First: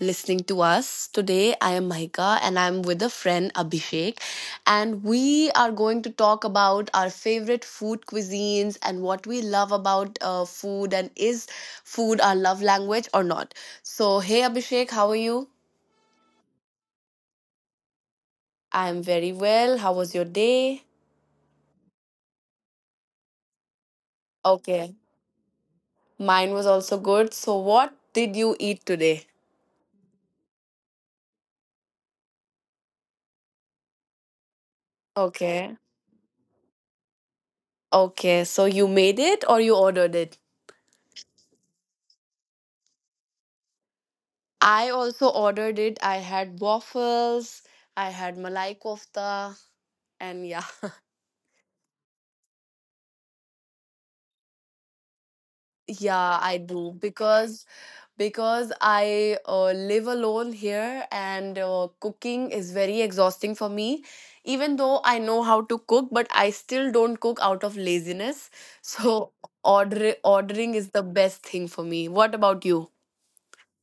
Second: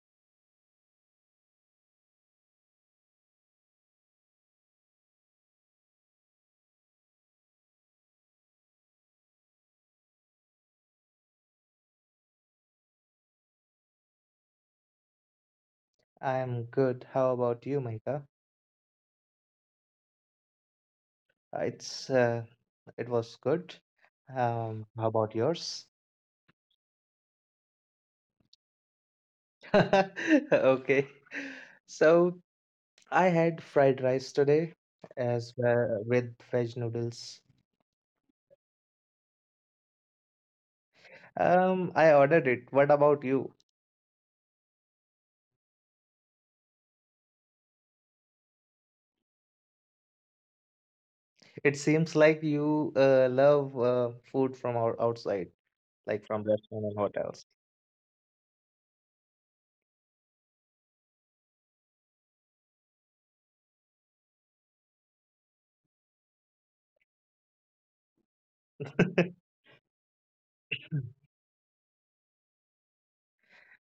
listening to us. Today, I am Mahika and I'm with a friend Abhishek, and we are going to talk about our favorite food cuisines and what we love about food, and is food our love language or not. So, hey Abhishek, how are you? I'm good. How about you, Mahika? I'm very well. How was your day? Uh, It's uh, it was good. Okay, How about yours? mine was also good. So, what did you eat today? Okay. So I had fried rice today as Okay. well with veg noodles. Okay, so you made it or you ordered it? I ordered it. What about you? I also ordered it. I had waffles, I had malai kofta, and yeah, It seems like you love food from outside, like yeah, from I restaurant do and hotels. because I live alone here, and cooking is very exhausting for me. Even though I know how to cook, but I still don't cook out of laziness. So ordering is the best thing for me. What about you?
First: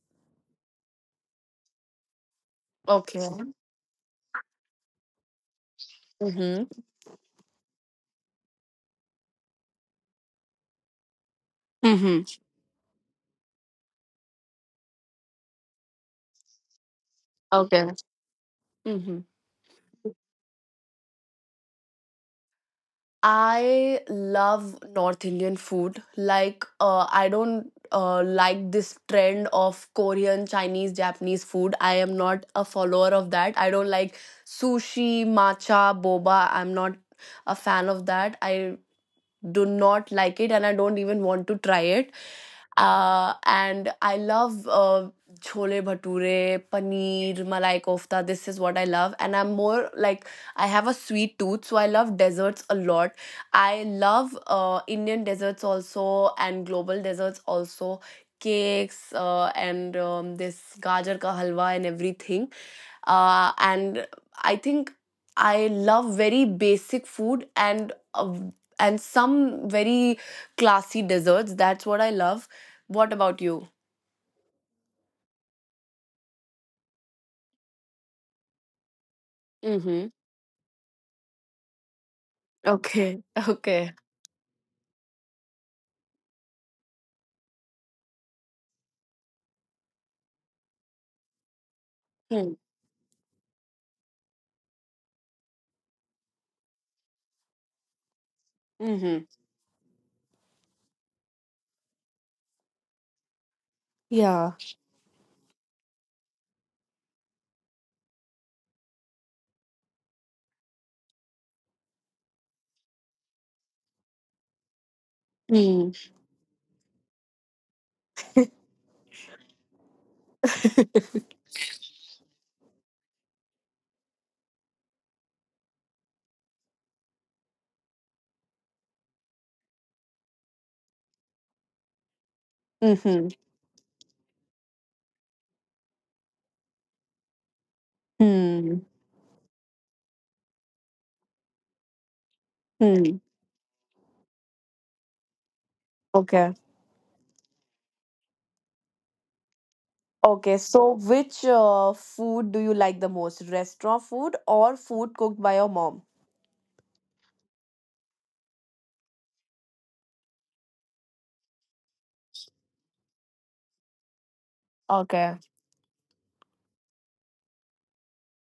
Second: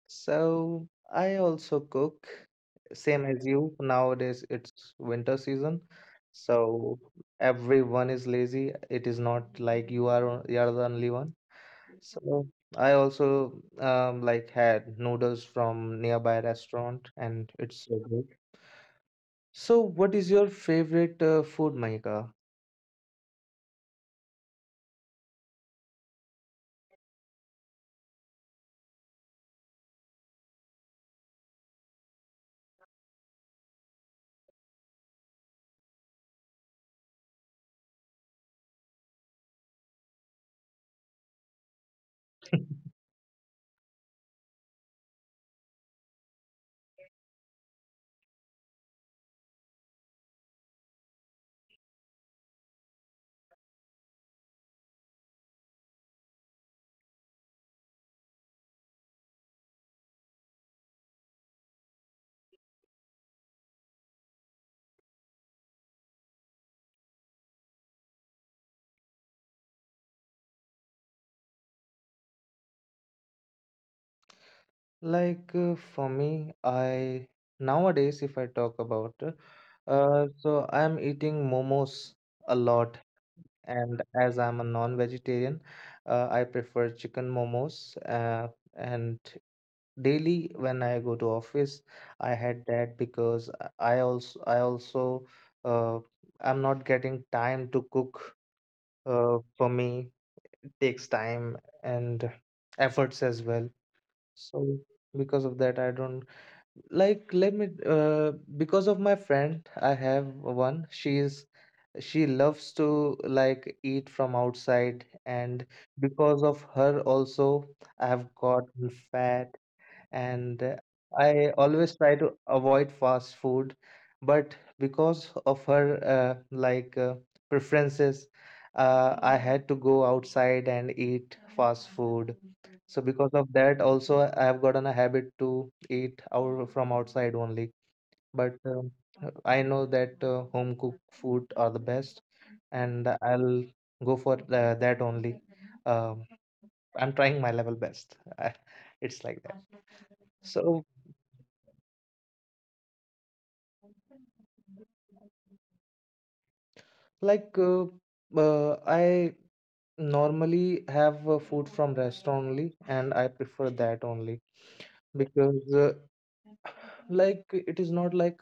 So I also cook, same Okay. as you. Nowadays it's winter season, Mm-hmm. so everyone is lazy. It is not like you are you are the only one. Mm-hmm. So I also like had noodles from nearby restaurant, and it's Okay. so good. Mm-hmm. So what is your favorite food, Mahika? I love North Indian food. Like, I don't like this trend of Korean, Chinese, Japanese food. I am not a follower of that. I don't like sushi, matcha, boba. I'm not a fan of that. I do not like it, and I don't even want to try it. And I love chole bhature, paneer, malai kofta. This is what I love. And I'm more like, I have a sweet tooth, so I love desserts a lot. I love Indian desserts also and global desserts also. Cakes and this gajar ka halwa, and everything, and I think I love very basic food, and some very classy desserts. That's what I love. What about you? Like for me, I nowadays if I talk about, Mm-hmm. So I'm eating momos a lot. Okay. Okay. And as I'm a non-vegetarian, I prefer chicken momos. And daily when I go to office, I Hmm. had that because I also I also uh, I'm not getting time to cook. Mm-hmm. For me, it takes time and efforts as well. Yeah. So because of that, I don't like. Let me. Because of my friend, I have one. She loves to like eat from outside, and Hmm. because of her also I have gotten fat, and I always try to avoid fast food, but because of her preferences, I had to go outside and eat fast food. So Mm-hmm. because of that also, I have gotten a habit to eat out from outside only. But Hmm. I know that home cooked food are the best, and Hmm. I'll go for that only. Um, Okay. I'm trying my level best. It's like that. Okay, So, so which food do you like the most? Restaurant food or food cooked by your mom? like, I normally have food from restaurant only, and I prefer that only Okay. because, like, it is not like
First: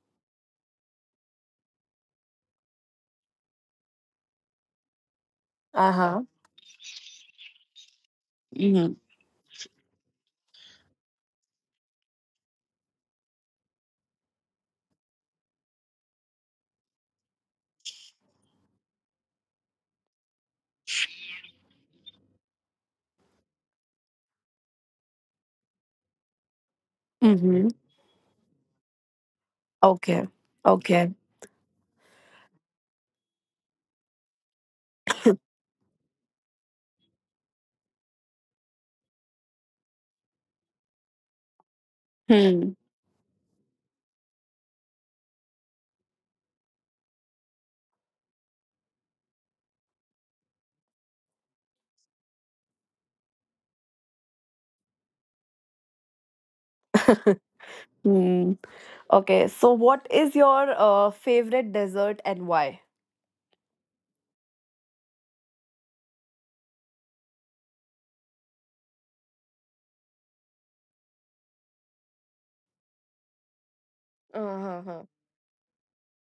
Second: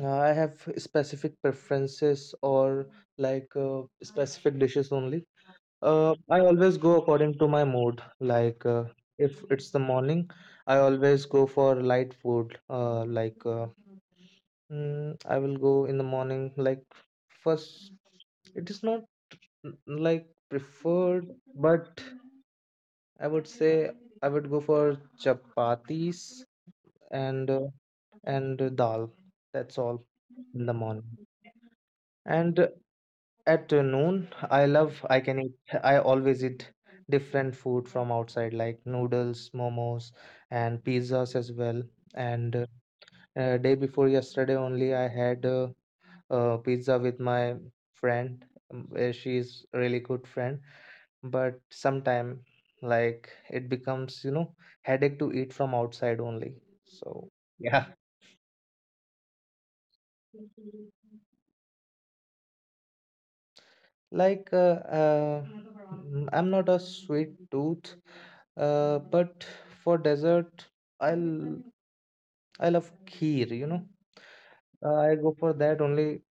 I have specific preferences or like specific dishes only. Uh-huh. I always go according to my mood. Like Mm-hmm. if it's the morning, I always go for light food. I will go in the morning. Like first, it is not like preferred, but I would say I would go for chapatis and uh, Mm-hmm. and dal. That's all Okay. in the morning. Okay. And at noon, I love I can eat I always eat different food from outside like noodles, momos, and pizzas as well. And uh, Hmm. uh, day before yesterday only I had pizza with my friend. She's really good friend, but sometime like it becomes headache to eat from outside only. So yeah. Hmm. Okay, so what is your favorite dessert and why? Like, I'm not a sweet tooth, but for dessert, I'll I love kheer. Uh-huh. I go for that only.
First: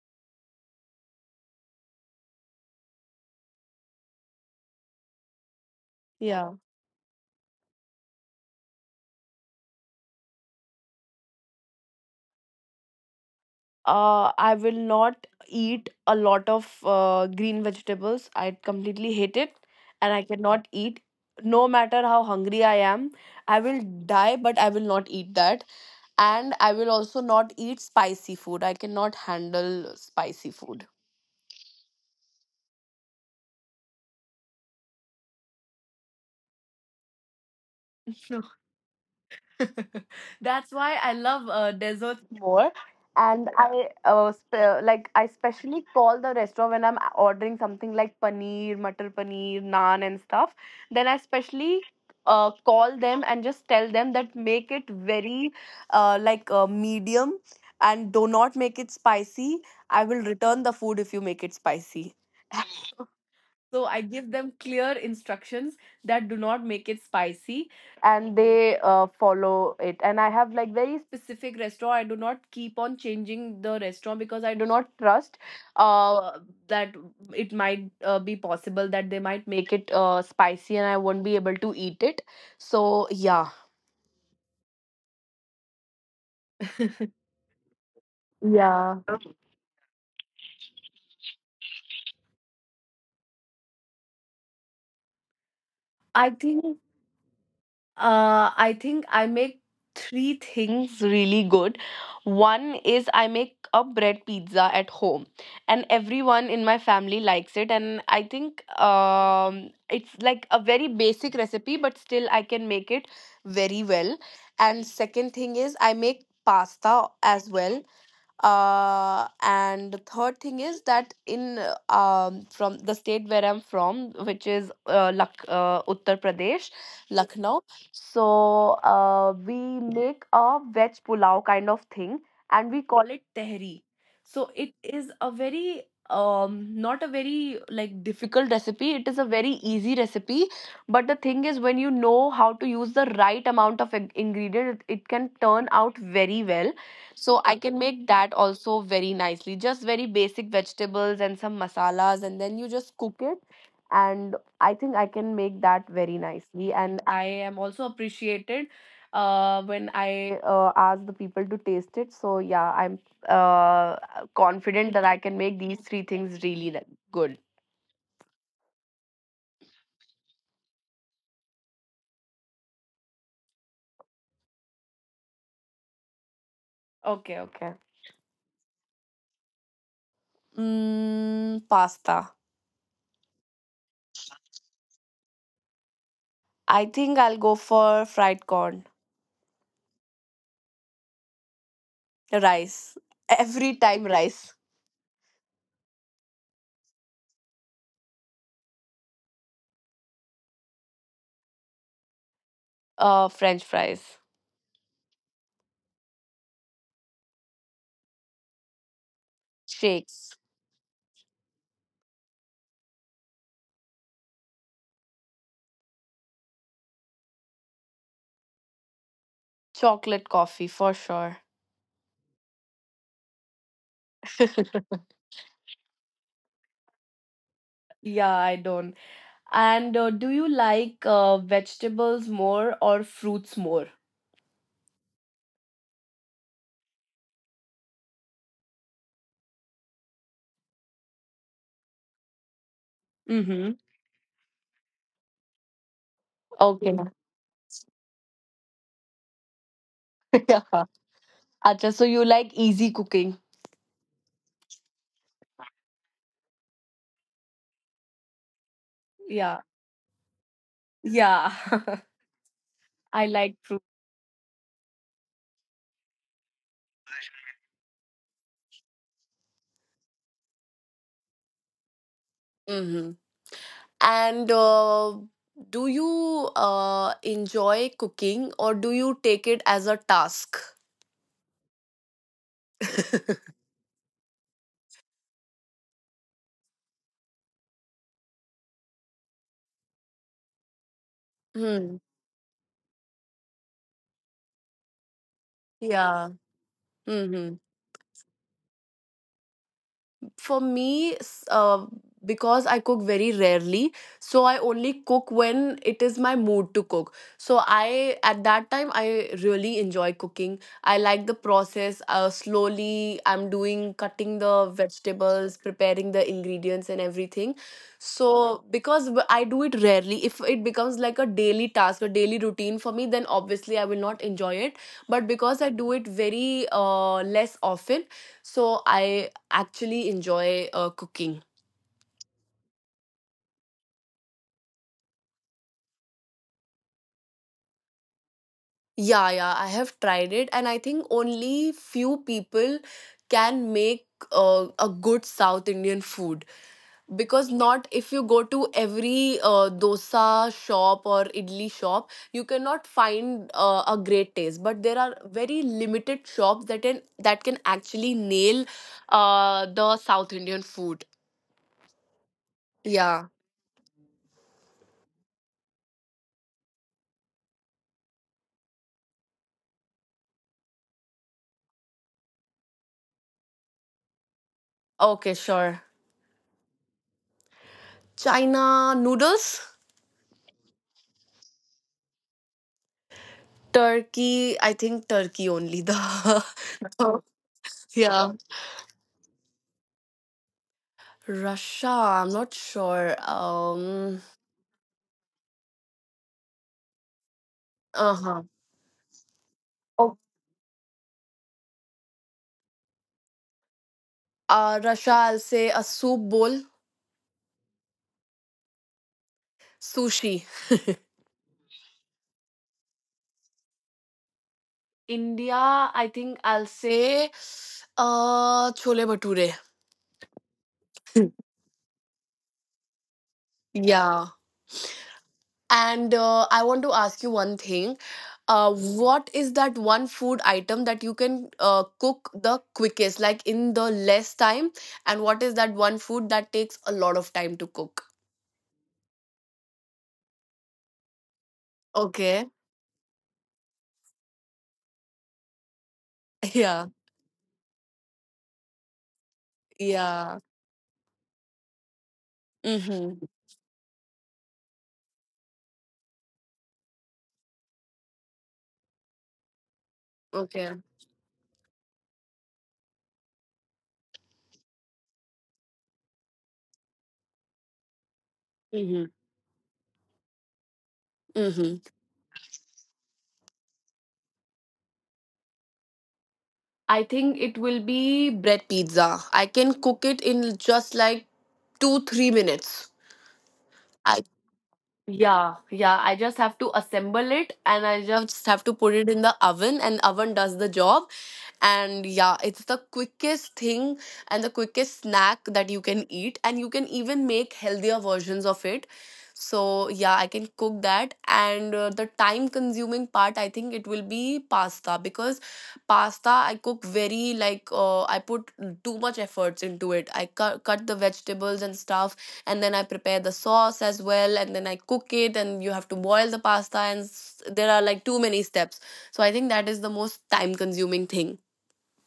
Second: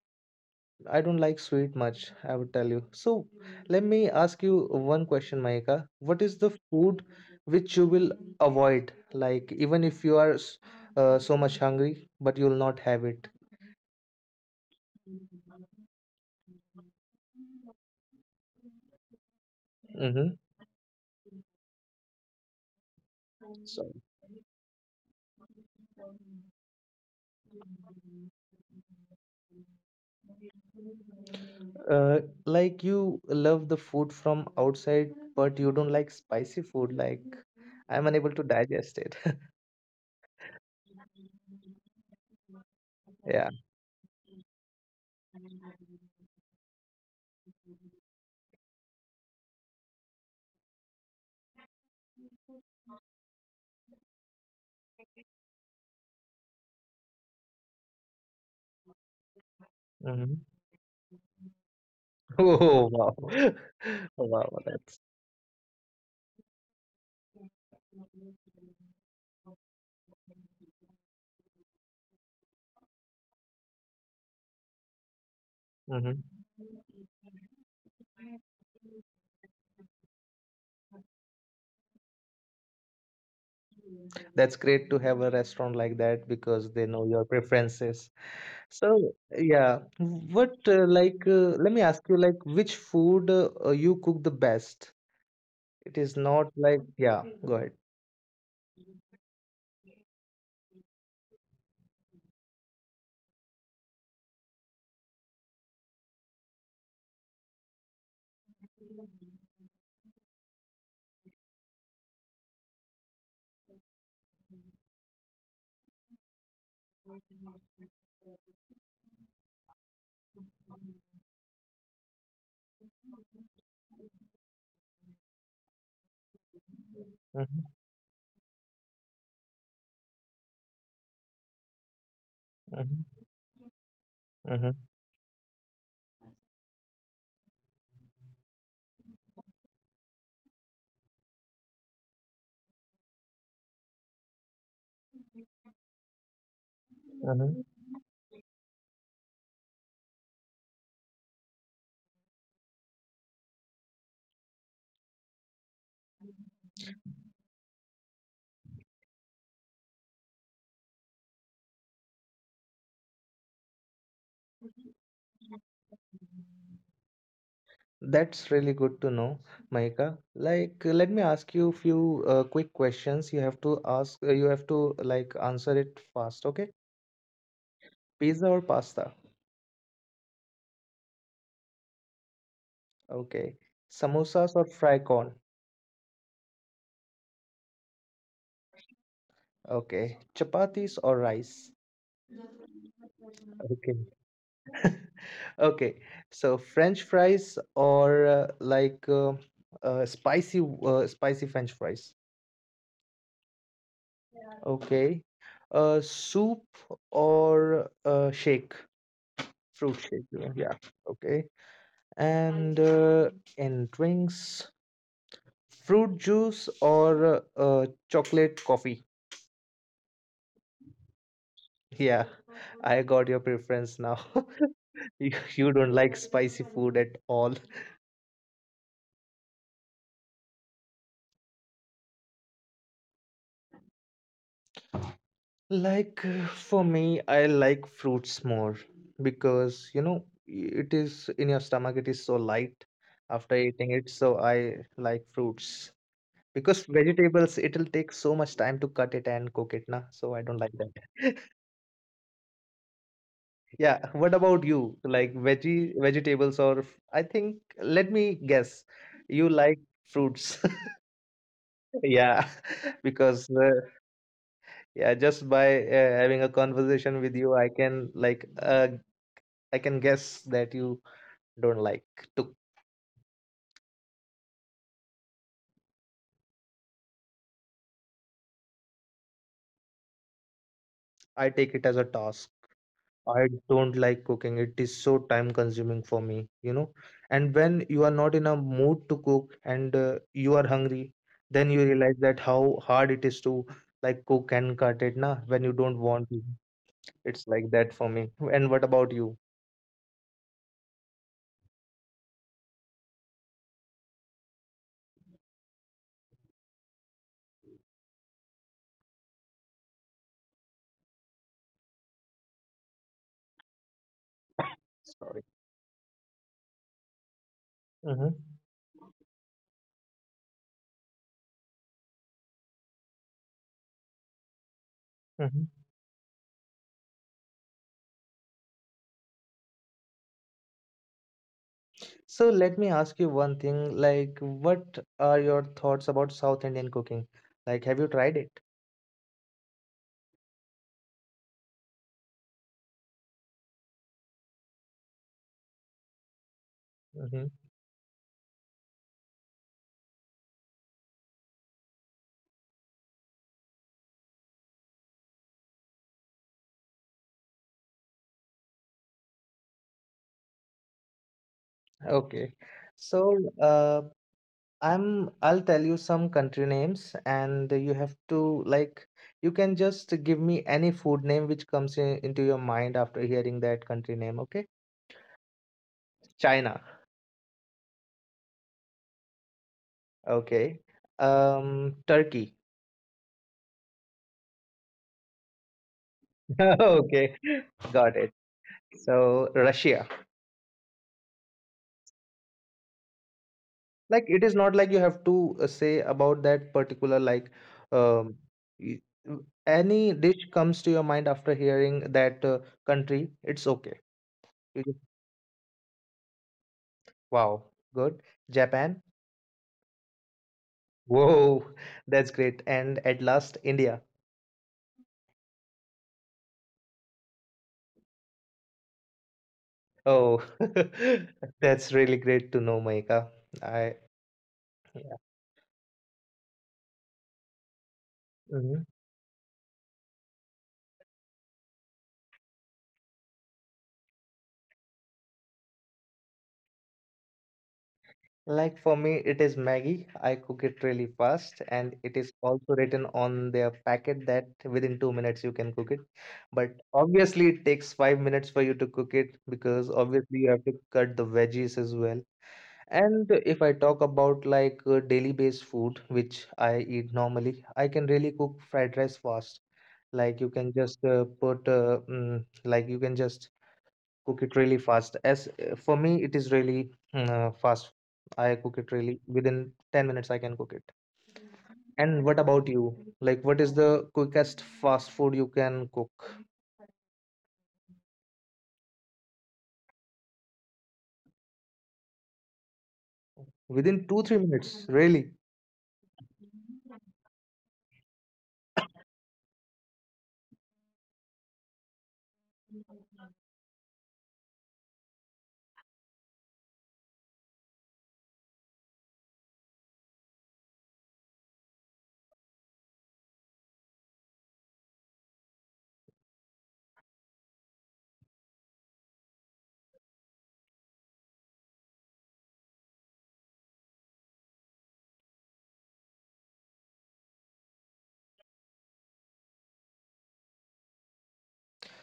I don't like sweet much, I would tell you. So, let me ask you one question, Mahika. What is the Yeah. food which you will avoid? Like, even if you are so much hungry, but you'll not have it. I will not eat a lot of green vegetables. I completely hate it, and I Mm-hmm. cannot eat. No matter how hungry I am, I will die, but I will not eat that. And I will also not eat spicy food. I cannot handle spicy food. Uh, like you love the food from outside, but you don't like spicy food. Like I'm unable to digest it. That's why I love desserts more. And Yeah. I specially call the restaurant when I'm ordering something like paneer, matar paneer, naan, and stuff. Then I specially call them and just tell them that make it very like, medium, and do not make it spicy. I will Hmm. return the food if you make it spicy. Oh wow. So I give Wow, them clear instructions that do not make it spicy, and they follow it. And I have like very specific restaurant. I do not keep on changing the restaurant, because I do not trust hmm uh, that it might be possible that they might make it spicy, and I won't be able to eat it. So yeah. That's great to have a restaurant like that because they know your preferences. Yeah. So yeah, what like let me ask you like which food you cook the best? It is I not think like Yeah. Go ahead. I make three things really good. One is I make a bread pizza at home, and everyone in my family likes it. And I think it's like a very basic recipe, but still I can make it very well. And second thing is I make pasta as well, and the third thing is that in uh, from the state where I'm from, which is Uttar Pradesh, Mm-hmm. Lucknow. So we make a veg pulao kind of thing, and we call Mm-hmm. it tehri. So it Mm-hmm. is a very, not a very, like, difficult recipe. It is a very easy recipe, but the thing is, when you know how to use the right amount of ingredient, it can turn out very well. So I can Mm-hmm. make that also very nicely. Just very basic vegetables and some masalas, and then you just cook it. And I think I can make that very nicely. And I am also appreciated when I ask the people to taste it. So yeah, I'm uh, confident that I can make these three things really good. That's really good to know, Mahika. Like, let me ask you a few quick questions. You have to like answer it fast, okay? Okay, okay. Pizza or pasta? Mm, pasta. Okay. Samosas or fry corn? I think I'll go for fried corn, Okay. Chapatis or rice? rice. Every Okay. time rice. Okay. So French fries or spicy spicy French fries? French fries. Okay. Soup or shake? Fruit shake. Shakes, Yeah. Okay. And in drinks, fruit juice or chocolate coffee? chocolate coffee for sure. Yeah, I got your preference now. You you, don't like spicy food at all. Yeah, I don't. And do you like vegetables more or fruits more? Like for me, I like fruits more because it is in your stomach. It is so light after Mm-hmm. eating it, so I like fruits because Okay. vegetables, it'll take so much time to cut it and cook it na, so I don't Yeah. like that. Acha, so you like easy cooking? Yeah, what about you? Like veggie vegetables or I think let me guess. You Yeah. like fruits. Yeah. Yeah. I Because like fruit. Yeah, just by having a conversation with you, I can guess that you don't like to. Mm-hmm. And do you enjoy cooking, or do you take it as a task? I take it as a toss. I don't like cooking. It is so time consuming for me. And when you are not in a mood to cook and you are hungry, then you Hmm. realize that how hard it is to like cook and cut it na when you don't Yeah. want to. It's Mm-hmm. like that for me. And what about you? For me, because I cook very rarely, so I only cook when it is my mood to cook. So I, at that time, I really enjoy cooking. I like the process. Slowly, I'm doing cutting the Sorry. vegetables, preparing the ingredients, and everything. Mm-hmm. So because I do it rarely, if it becomes like a daily task, a daily routine for me, then obviously I will not enjoy it. But because Mm-hmm. I do it very less often, so I actually enjoy cooking. So let me ask you one thing, like what are your thoughts about South Indian cooking? Like have you tried it? Yeah, yeah, I have tried it, and I think only few people can make a good South Indian food, because Mm-hmm. not if you go to every dosa shop or idli shop, you cannot find a great taste. But there are very limited shops that can actually nail the South Indian food. Okay. So Yeah. I'll tell you some country names, and you have to like you can just give me any food name which comes into your mind after hearing that country name, okay? Okay, sure. China. China noodles. Okay. Turkey. Turkey, I think Turkey only the oh, Okay. Got yeah. it. So Russia. Russia, I'm not sure. Um Like it is not like you have to say about that particular um uh-huh. y- any Oh, dish comes to your mind after hearing that country, it's okay. You just, Russia, I'll say a soup bowl, wow, good. Japan. sushi. Whoa, that's great. And at last, India. India, I think I'll say chole bhature. Oh, that's really great to know, Maika. I Yeah. Yeah. And I want to ask you one thing. Uh, Mhm. what is that one food item that you can cook the quickest, like in the less time? And what is that one food that takes a lot of time to cook? Like for me, it is Maggie. I cook it really fast, and it is Okay. also written on their packet that within 2 minutes you can cook it. But Yeah. obviously, it takes 5 minutes for you to cook it because Yeah. obviously you have to cut the veggies as well. Mm-hmm. And if I talk about like daily based food, which I eat normally, I can really cook fried rice fast. Like you Okay. can just like you can just cook it really fast. As For me, it is really fast. I cook it Mm-hmm. really within 10 minutes, I can cook it. Mm-hmm. And what about you? Like, what is the quickest fast food you can cook I think it will be bread pizza. I can cook it in just like 2, 3 minutes. within I two, 3 minutes? Really? yeah, yeah. I just have to assemble it, and I just have to put it in the oven, and oven does the job. And yeah, it's the quickest thing, and the quickest snack that you can eat, and you can even make healthier versions of it. So yeah, I can cook that. And the time consuming part, I think it will be pasta, because pasta I cook very like, I put too much efforts into it. I cut the vegetables and stuff, and then I prepare the sauce as well, and then I cook it. And you have to boil the pasta, and there are like too many steps. So I think that is the most time consuming thing.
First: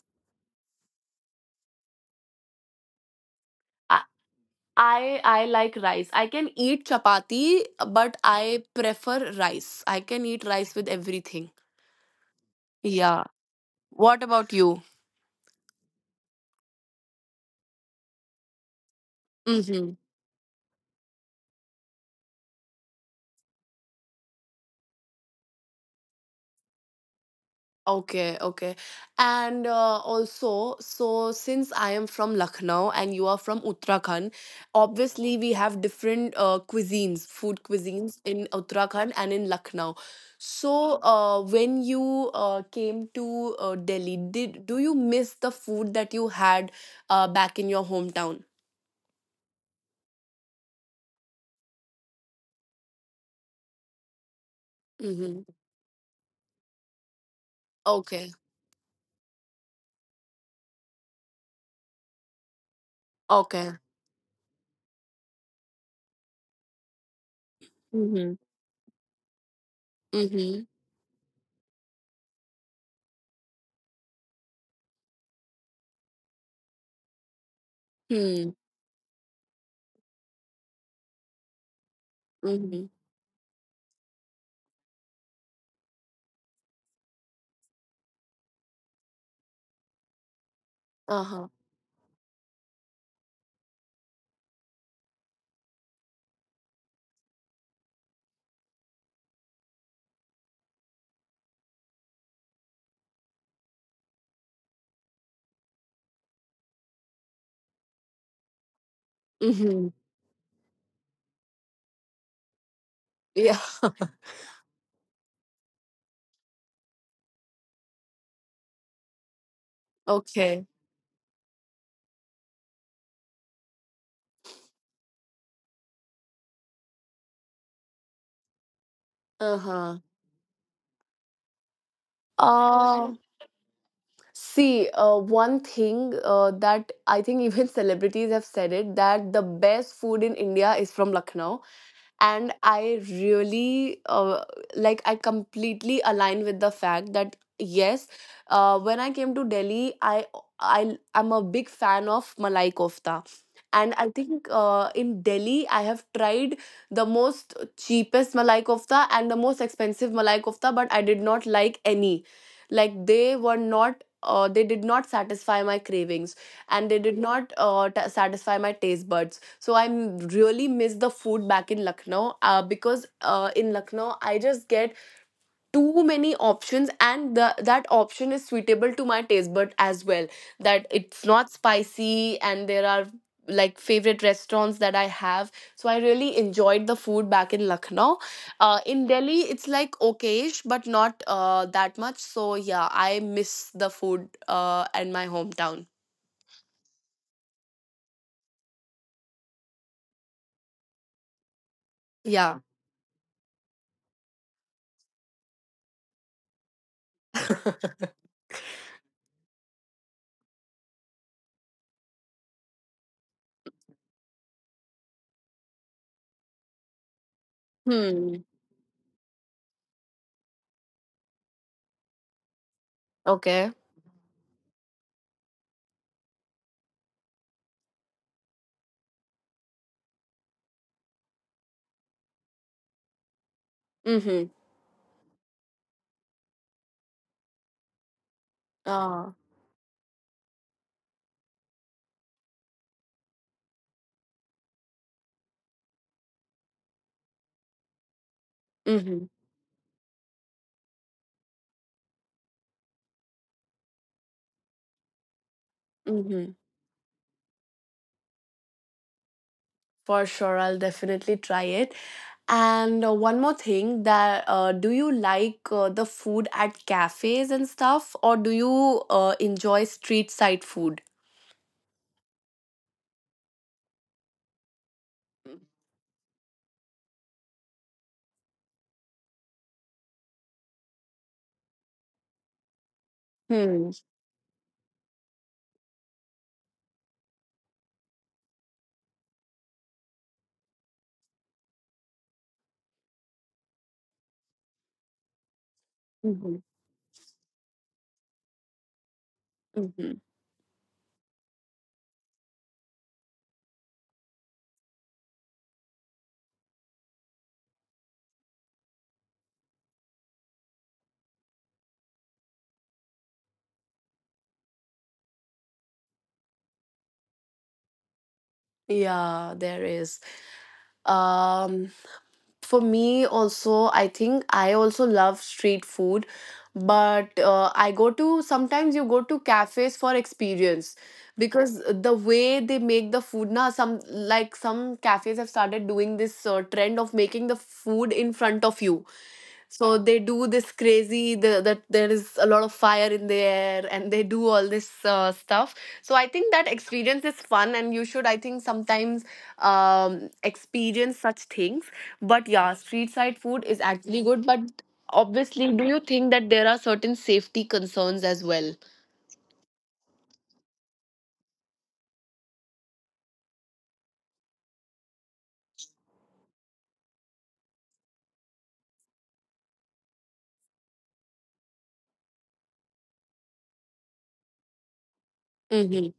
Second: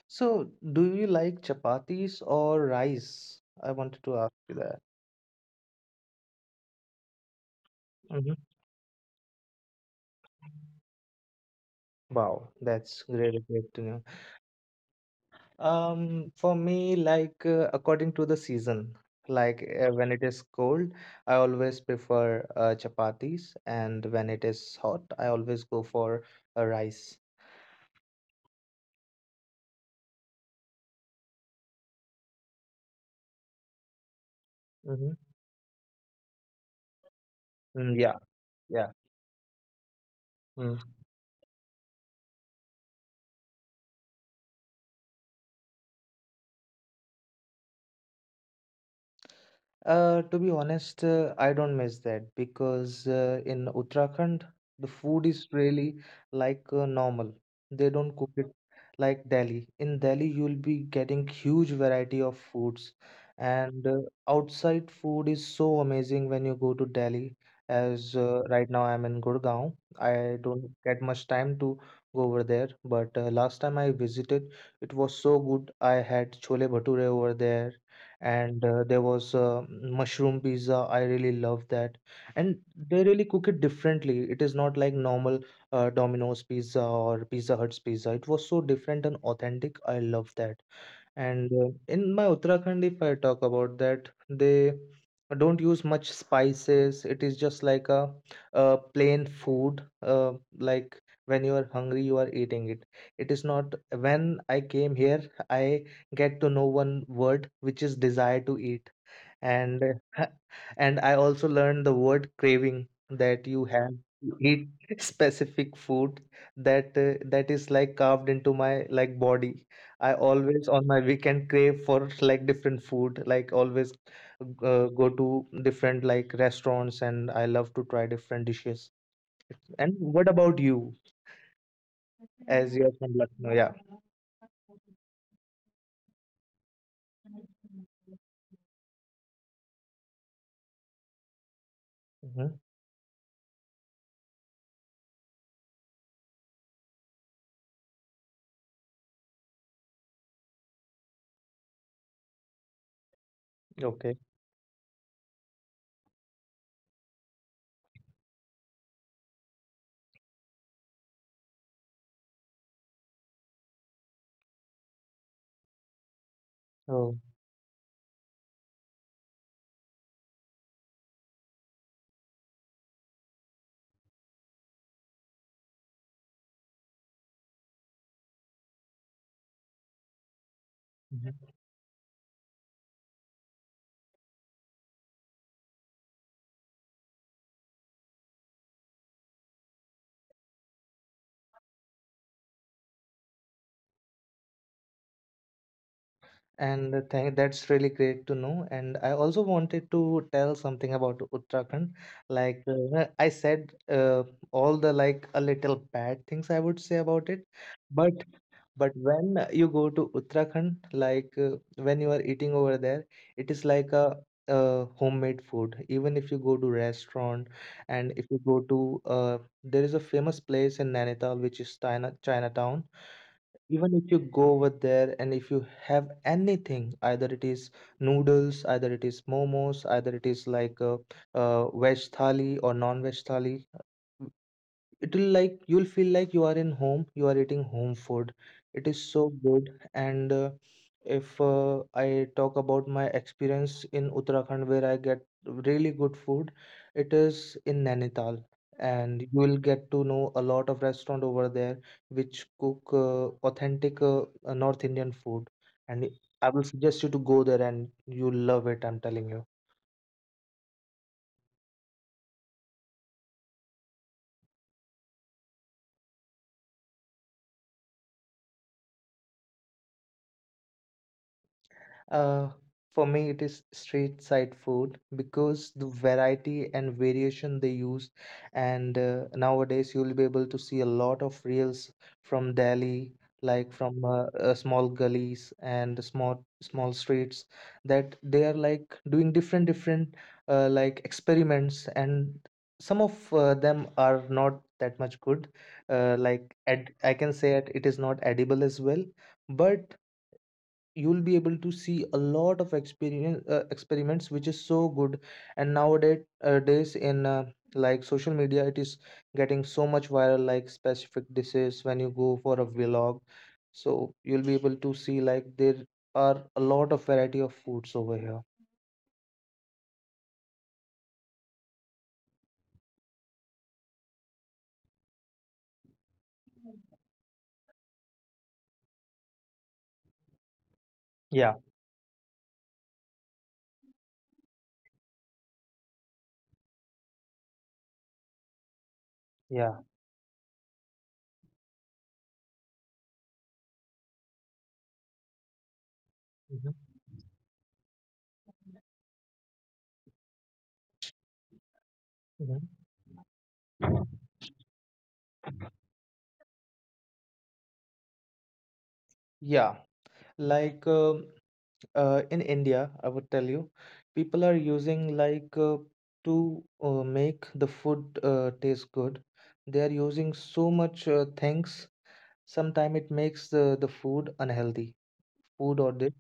So, do you like chapatis or rice? I wanted I to ask you that. I like rice. I can eat chapati, but Mm-hmm. I prefer rice. I can eat rice with everything. Wow, that's Yeah. really great to know. What about you? For me, like according to the season, like Hmm. when it is cold, I always prefer chapatis, and when it is hot, I always go for a rice. Okay, okay. And also, so since I am from Lucknow and you are from Uttarakhand, Mm-hmm. obviously we have different food Mm, yeah, cuisines in yeah. Uttarakhand and in Lucknow. Mm. So, when you came to Delhi, did do you miss the food that you had back in your hometown? To be honest, I don't miss that because in Uttarakhand, the food is Mm-hmm. really like normal. They don't cook Okay, it like Delhi. In Delhi, you'll be getting huge variety of foods, okay. and outside food is so amazing when you go to Delhi. As Mm-hmm. Right now, I'm in Gurgaon. I Mm-hmm. don't get much time to go over there, but last time I visited, it was so good. I had chole bhature over there, Hmm. and there was mushroom pizza. I really love that. And Mm-hmm. they really cook it differently. It is not like normal Domino's pizza or Pizza Hut's pizza. It was so different and authentic. I love that. Uh-huh. And in my Uttarakhand, if I talk about that, they don't use much spices. It is just like a plain food. Like when you are hungry, you are eating it. It is not. When I came here, I get to know one word which is desire to eat, and Mm-hmm. and I also learned the word craving that Yeah. you have to eat specific food that is like carved into my like body. I Okay. always on my weekend crave for like different food, like always go to different like restaurants, and I love to try different dishes. And Uh-huh. what about you as you're from Uh, Lucknow? Yeah. see, one thing that I think even celebrities have said it, that the best food in India is from Lucknow, and Hmm. I really, like, I completely align with the fact that yes, when I came to Delhi, I'm a big fan of malai kofta. And I Okay. think in Delhi I have tried the most cheapest malai kofta and the most expensive malai kofta, but I did not like any. Like, they did not satisfy my cravings, and they Oh. did not satisfy my taste buds. So I really miss the food back in Lucknow, because in Lucknow I just get too many options, and that option is suitable to my taste bud as well. That it's not spicy, and there are like favorite restaurants that I have. So I really enjoyed the food back in Lucknow. In Delhi it's like okayish, but not that much. So yeah, I miss the food and my hometown. And that's really great to know. And I also wanted to tell something about Uttarakhand. Yeah. Like I said, all the like a little bad things I would say about it. But but when you go to Uttarakhand, like when you are eating over there, it is like a homemade food. Even if you go to restaurant, and if you Hmm. go to, there is a famous place in Nainital which is Chinatown. Okay. Even if you go over there and if you have anything, either it is noodles, either it is momos, either it is like a, veg thali or non-veg thali, Mm-hmm. it will like you'll feel like you are in home, you are eating home food. It is so Ah. good. And if I talk about my experience in Uttarakhand where I get really good food, it is in Nainital. And Mm-hmm. you will get to know a lot of restaurant over there which cook authentic, North Indian food. And I Hmm. will suggest you to go there, and you love it, I'm telling you. For sure, I'll definitely try it. And one more thing, that do you like the food at cafes and stuff, or do you enjoy street side food? Uh, for me, it is street side food because the variety and variation they use, and nowadays you'll be able to see a lot of reels from Delhi, like Hmm. from small gullies and small small streets, that they are like doing different different like experiments, and some of them are not that much good. Like, Mm-hmm. ed I can say it, it is not edible as well, but Mm-hmm. you'll be able to see a lot of experience experiments which is so good, and nowadays days in like social media, it is getting so much viral, like specific dishes when you go for a vlog, so you'll be able to see like there are a lot of variety of foods over here. Yeah, there is. Um, for me also, I think I also love street food, but I go to sometimes you go to cafes for experience Yeah, because the way they make the food na, some like some cafes have started doing this trend of making the food in front of you. yeah. So they do this crazy that there is a lot of fire in the air, and they do all this stuff. So I think that Hmm, experience is fun, and you should I think sometimes experience such things. But hmm. yeah, street side food is actually good. But obviously, do you think that there are certain safety concerns as well? Yeah. Like in India, I would tell you, people are using like to make the food taste good. They are using so much things. Sometimes it makes the food unhealthy, food or dish, Mm-hmm.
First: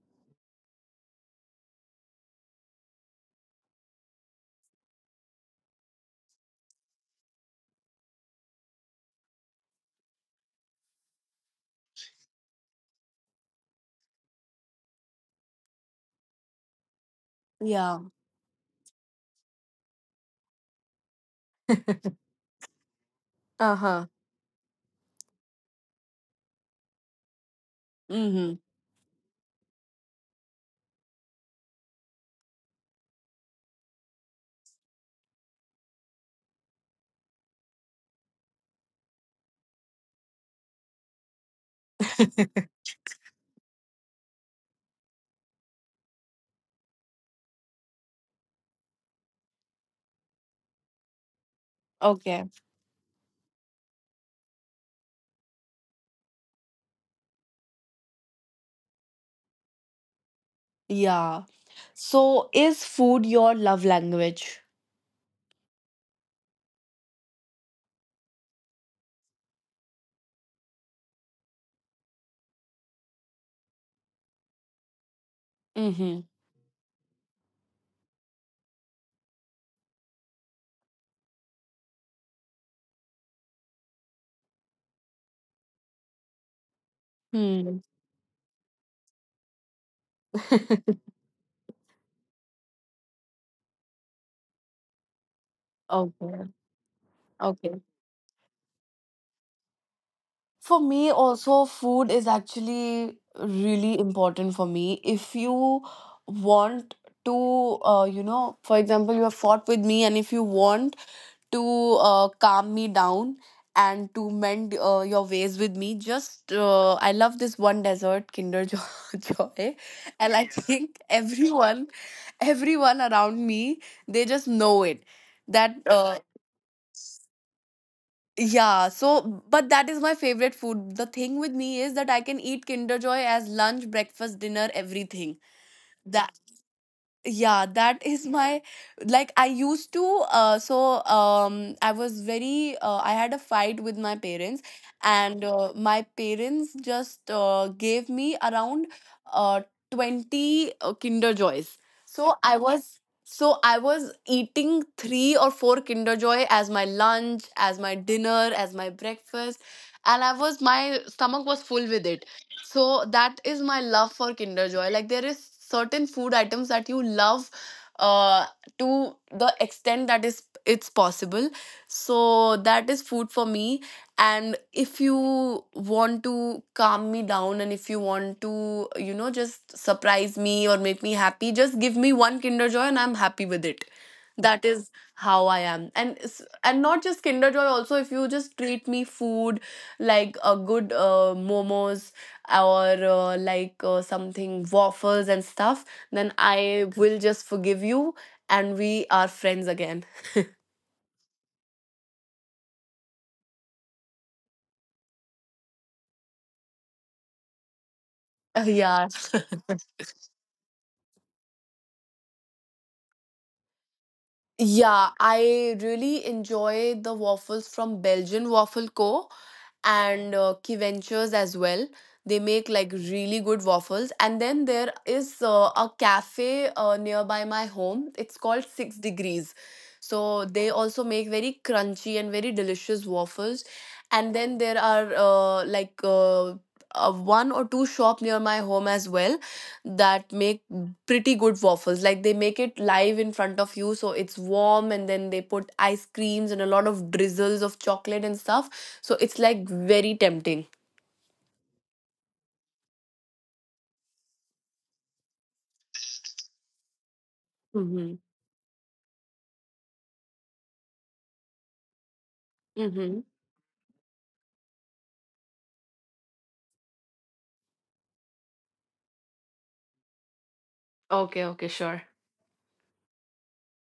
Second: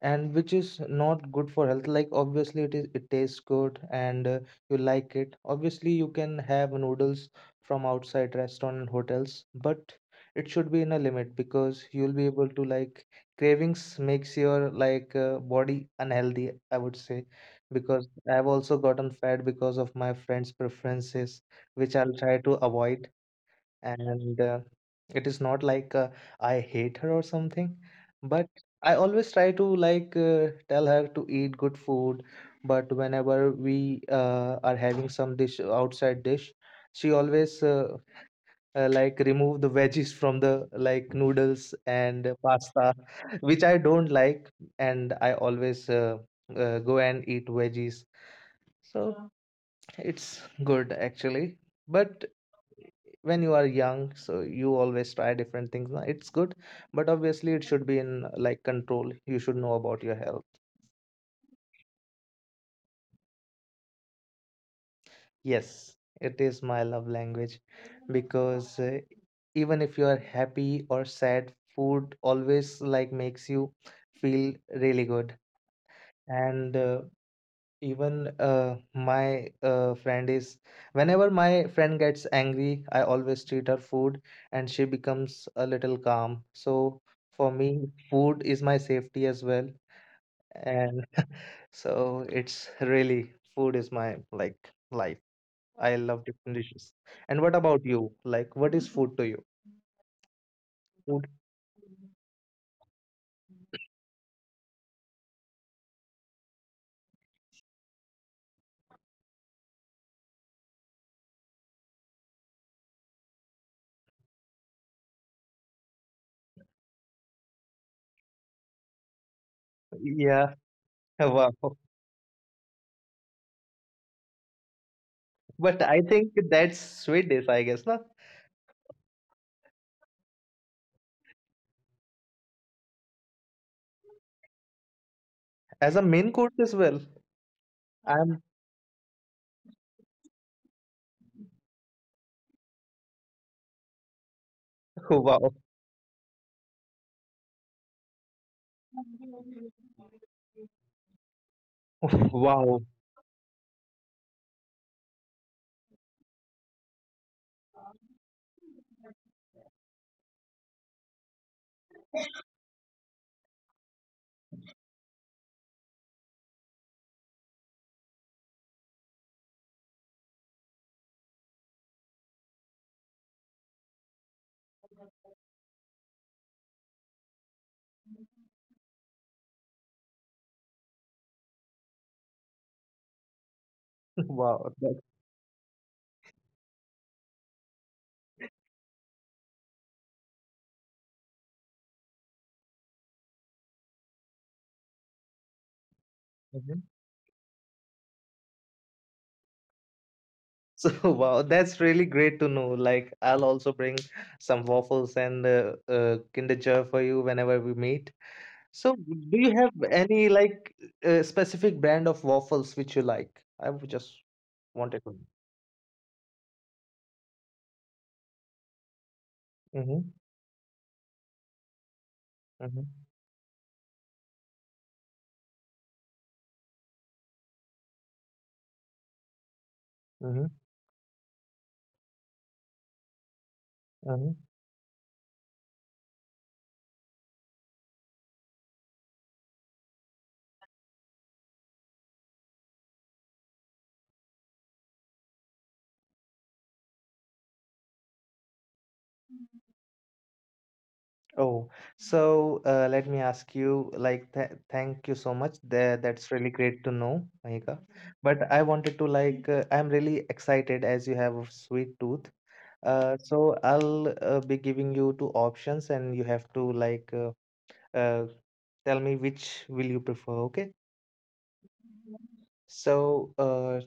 and which is not good for health. Like, obviously it tastes good, and you like it. Obviously you can have noodles from outside restaurant and hotels, but it should be in a limit because you'll be able to like, cravings makes your like body unhealthy, I would say, Yeah. because I've also gotten fat because of my friend's preferences, which I'll try to avoid. Uh huh. And it is not like I hate her or something, but Mm-hmm. I always try to like tell her to eat good food. But whenever we are having some dish, outside dish, she always like remove the veggies from the like noodles and pasta, which I don't like, and I always go and eat veggies. So it's good actually. But Okay. when you are young, so you always try different things, na? It's good, but obviously it should be in like control. You should know about your health. Yeah. So, is food your love language? Yes, it is my love language, because even if you are happy or sad, food always like makes you feel really good. Mm-hmm. And even my friend is, whenever my friend gets angry, I always treat her food and she becomes a little calm. So for me, Hmm. food is my safety as well. And so it's really, food is my like life. I love Okay. different dishes. And what Okay. about you? Like, what is food to you? For me, Food? also, food is actually really important for me. If you want to, you know, for example, you have fought with me, and if you want to calm me down and to mend your ways with me, just I love this one dessert, Kinder Jo- Joy, and I Yeah. think Wow. everyone, everyone around me, they just know it. That But I think that's sweet dish, I guess, na? yeah, so but that is my favorite food. The thing with me is that I can eat Kinder Joy as lunch, breakfast, dinner, everything. As a main course as well. Yeah, that is I'm my, like I used to So I was very I had a fight with my parents, and wow. My parents just gave me around uh, 20 kinder joys. so i Wow. was I was eating three or four kinder joy as my lunch, as my dinner, as my breakfast, and I was my stomach was full with it. So that is my love for Kinder Joy. Like there is certain food items that you love uh to the extent that is it's possible. So that is food for me. And if you want to calm me down and if you want to, you know, just surprise me or make me happy, just give me one Kinder Joy and I'm happy with it. That Wow, is that- how I am. And s- and not just Kinder Joy, also if you just treat me food like a good momos or like something waffles and stuff, then I mhm. will just forgive you and we are friends again. So wow, that's really great to know. Like, I'll also bring some waffles and Kinder Joy for you whenever we meet. So, Yeah. do you have any like specific brand of waffles which you like? I would just wanted Yeah, to. I really enjoy the waffles from Belgian Waffle Co. Mm-hmm. and Key Ventures as well. They make Mm-hmm. like really good waffles. And then there is a cafe nearby my home. It's called Six Degrees. So Mm-hmm. they also make very crunchy and very delicious waffles. And Mm-hmm. then there are like one or two shop near my home as well that make pretty good waffles. Like they make it live in front of you, so it's warm, and then they put ice creams and a lot of drizzles of chocolate and stuff. So it's like very tempting. Oh, so let me ask you. Like, th thank you so much. There, that's really great to know, Mahika. Mm-hmm. But I wanted to like, I'm really excited as you have a sweet tooth. Uh, Mm-hmm. so I'll be giving you two options, and you have to like uh, tell me which will you prefer. Okay. Okay, okay, sure. So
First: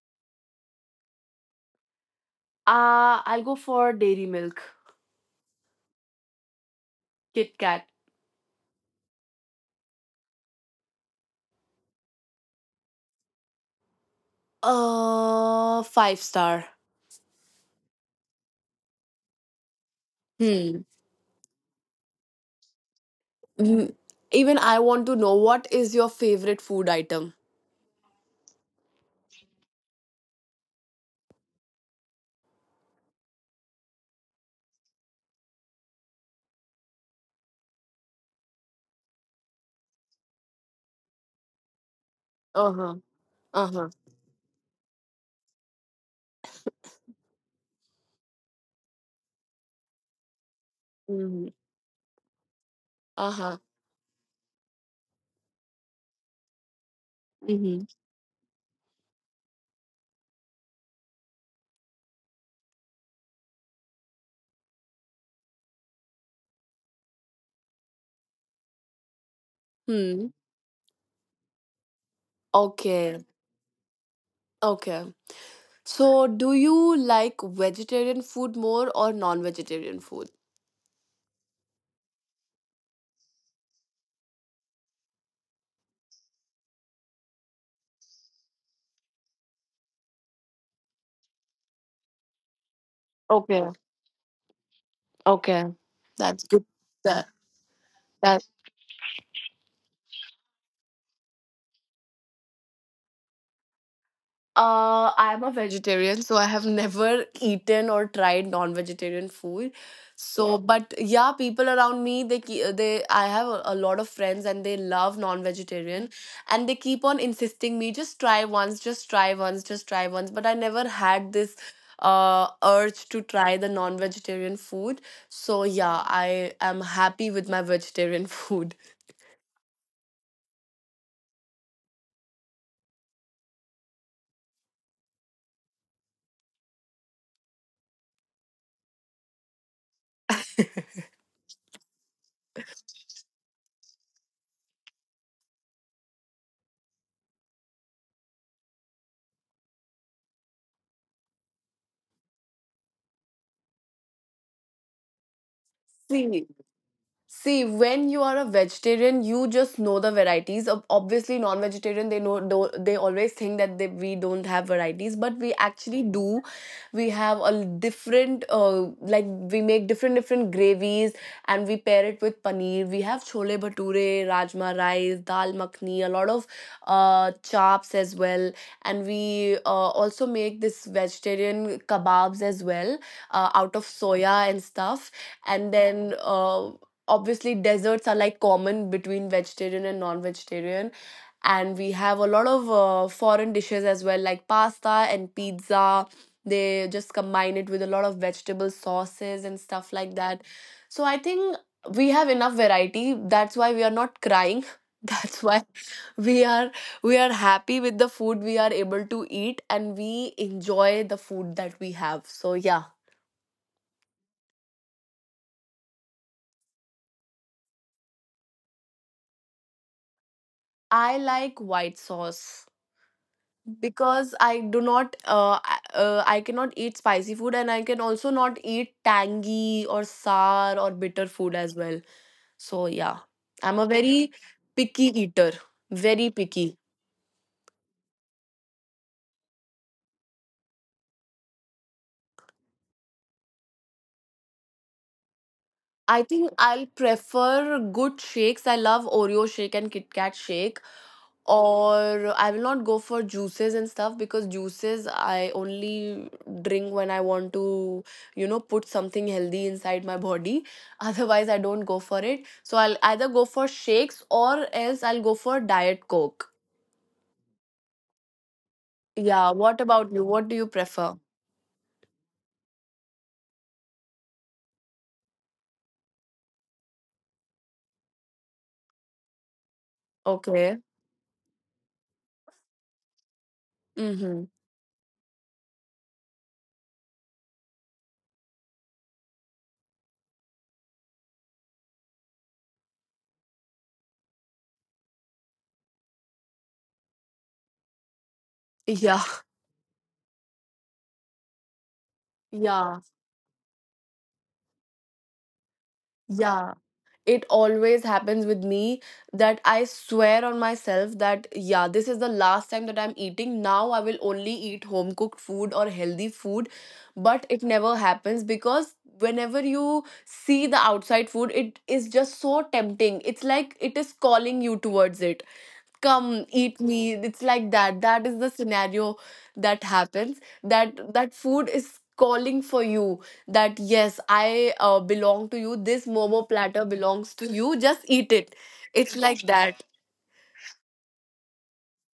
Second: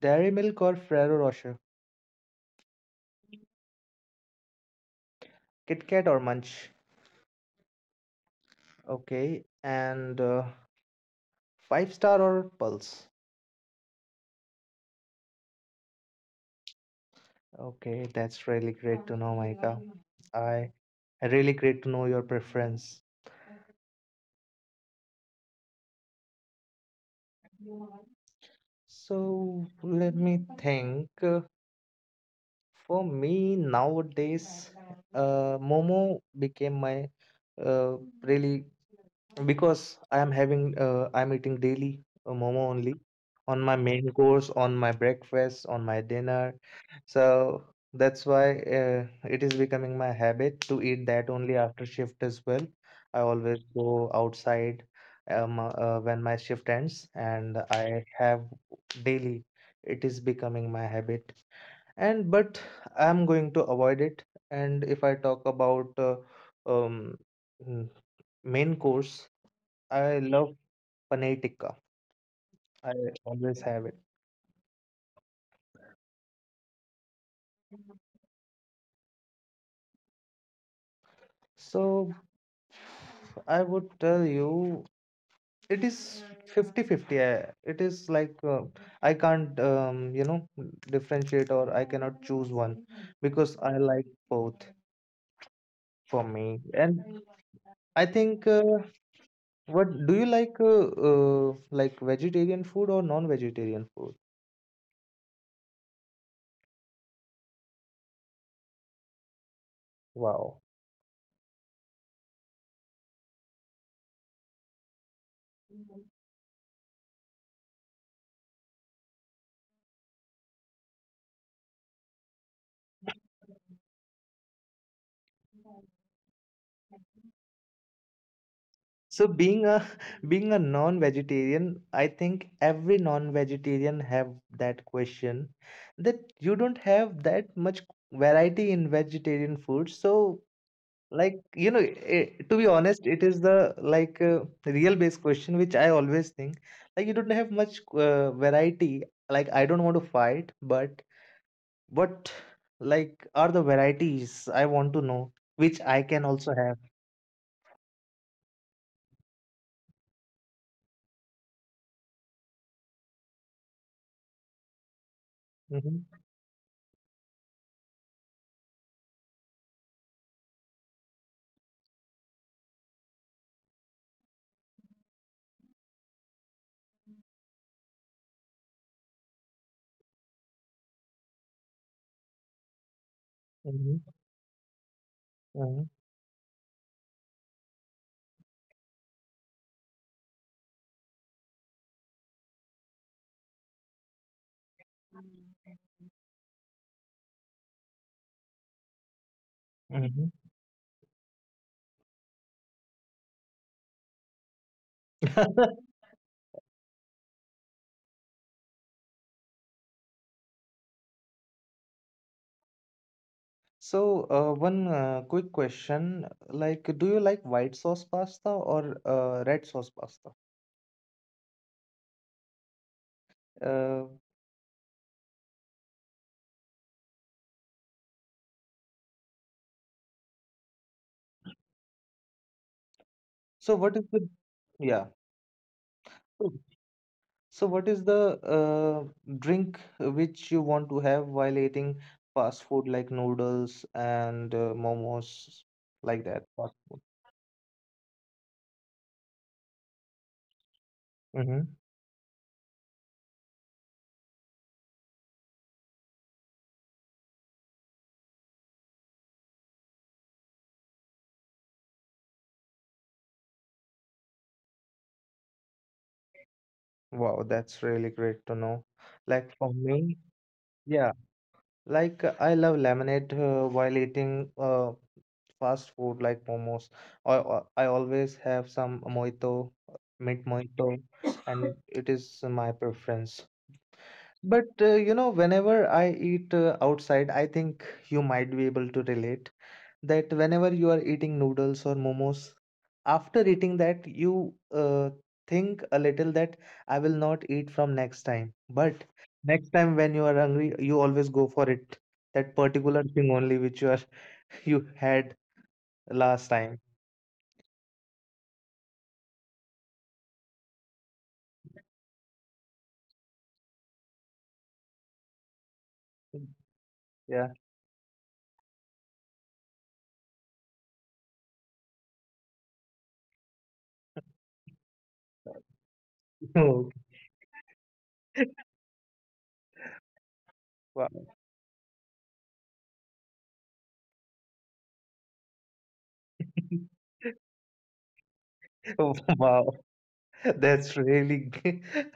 Dairy Milk or Ferrero Rocher, I'll go for Dairy Milk, Kit Kat or Munch. Kit Kat. Okay, and Five Star or Pulse. Five star. Okay, that's really great to know, Maika. I Hmm. really great to know your preference. Mm, even I want to know, what is your favorite food item? So let me think. For me nowadays, Momo became my uh, really, because I am having I'm eating daily Momo Uh only, huh. on Uh my huh. main course, on my breakfast, on my dinner. So that's why it is becoming my habit to eat that Mm-hmm. only after shift as well. I Uh huh. always go outside when my shift ends, and Mm-hmm. I have daily. It is becoming my habit, and but I'm going to avoid it. And if I talk about um mm, main course, I Hmm. love paneer tikka. I Okay. always have it. Okay. So, do you like vegetarian food more or non-vegetarian food? So I would tell you it is 50-50. I It is like I can't differentiate, or I cannot choose one because Okay. I like both, Okay. for That's me. good. And That I think, what do you like, like, vegetarian food or non vegetarian food? I'm a vegetarian, so I have never eaten or tried non-vegetarian food. So, wow. Wow. But yeah, people around me, they ke- they I have a lot of friends and they love non-vegetarian, and they keep on insisting me, just try once, just try once, just try once. But I never had this urge to try the non-vegetarian food. So yeah, I am happy with my vegetarian food. So being a being a non-vegetarian, I think every non-vegetarian have that question, that you don't have that much variety in vegetarian food. So, like, you know, eh, to be honest, it is the like real based question which I always think, like, you don't have much variety. Like, I don't want to fight, but what, like, are the varieties I want to know which I can See. also have. See, when you are a vegetarian, you just know the varieties. Ob- Obviously, non-vegetarian, they know do they always think that they, we don't have varieties, but we actually Mm-hmm. do. We have a l- different, like we make different different gravies, and we pair it with paneer. We have chole bhature, rajma rice, dal makhni, a lot of chops as well, and we also make this vegetarian kebabs as well, out of Mm-hmm. soya and stuff, and Mm-hmm. then obviously desserts are like common between vegetarian and non-vegetarian, and we have a lot of foreign dishes as well like pasta and pizza. They just combine it with a lot of vegetable sauces and stuff like Mm-hmm. that. So I think we have enough variety, that's why we are not crying that's why we are we are happy with the food we are able to eat, and we enjoy the food that we have, so yeah. So, one quick question, like, do you like white sauce pasta or red sauce pasta? I like white sauce Uh, because I do not, I cannot eat spicy food, and I can also not eat tangy or sour or bitter food as well. So yeah, so, I'm a what is the, very yeah? picky eater, very Mm. picky. So, what is the drink which you want to have while eating fast food like noodles and momos, I like that? think Fast I'll food. prefer good shakes. I love Oreo shake and Kit Kat shake. Hmm. Or I will not go for juices and stuff because juices I only drink when I want to, you know, put something healthy inside my body. Otherwise, I don't go for it. So I'll either go for shakes or else I'll go for diet coke. Wow, that's really great to know. Yeah, Like for what about me, you? What do you yeah, prefer? like I love lemonade while eating fast food like momos. I always have some mojito, mint Okay. mojito, and it is my preference. Mm-hmm. But you know, whenever I eat outside, I think you might be able to relate that whenever you are eating noodles or momos, after eating that, you think a little that I will not eat from next time. But Yeah. next time when you are hungry, you always go for it. That Yeah. particular thing only which you are you had last Yeah. time. It always happens with me that I swear on myself that yeah, this is the last time that I'm eating. Now I will only eat home cooked food or healthy food, but Yeah. it never happens because whenever you see the outside food, it is just so tempting. It's like it is calling you towards it, come eat me, it's like that. That is the scenario that happens, that Oh, that wow. food is calling for you, that yes, I belong to you, this momo platter belongs to you, just eat it. It's like Wow. that. That's really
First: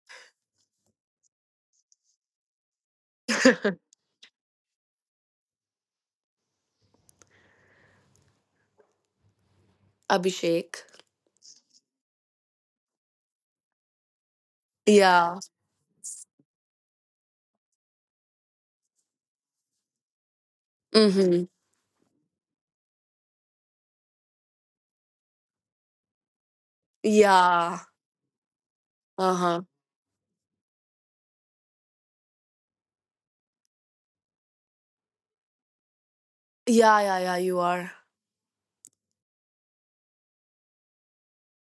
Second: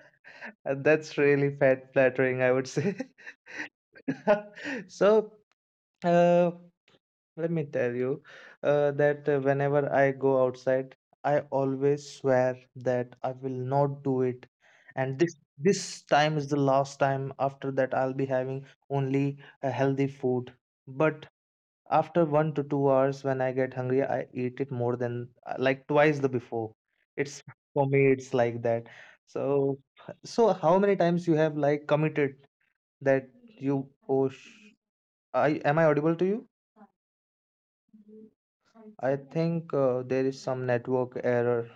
that's really fat flattering, I would say. So, uh, let me tell you that whenever I go Abhishek. outside, I always swear that I will not do it. And this Yeah. this time is the last time. After that, I'll be having only a healthy food. But Mm-hmm. after 1 to 2 hours, when I get hungry, I eat it more than like twice the before. It's Yeah. for me, it's like that. Uh-huh. So, so, how many times you have like committed that you, oh, sh, I, am I audible to you? Yeah, yeah, yeah, you are. I think there is some network error.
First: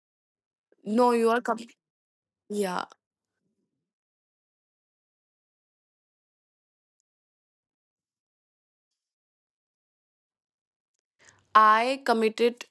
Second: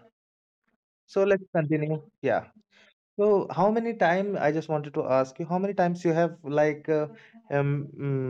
No, So you are let's com- continue. Yeah. Yeah, So, how many time I just wanted to ask you, how many times you have like um, mm, I committed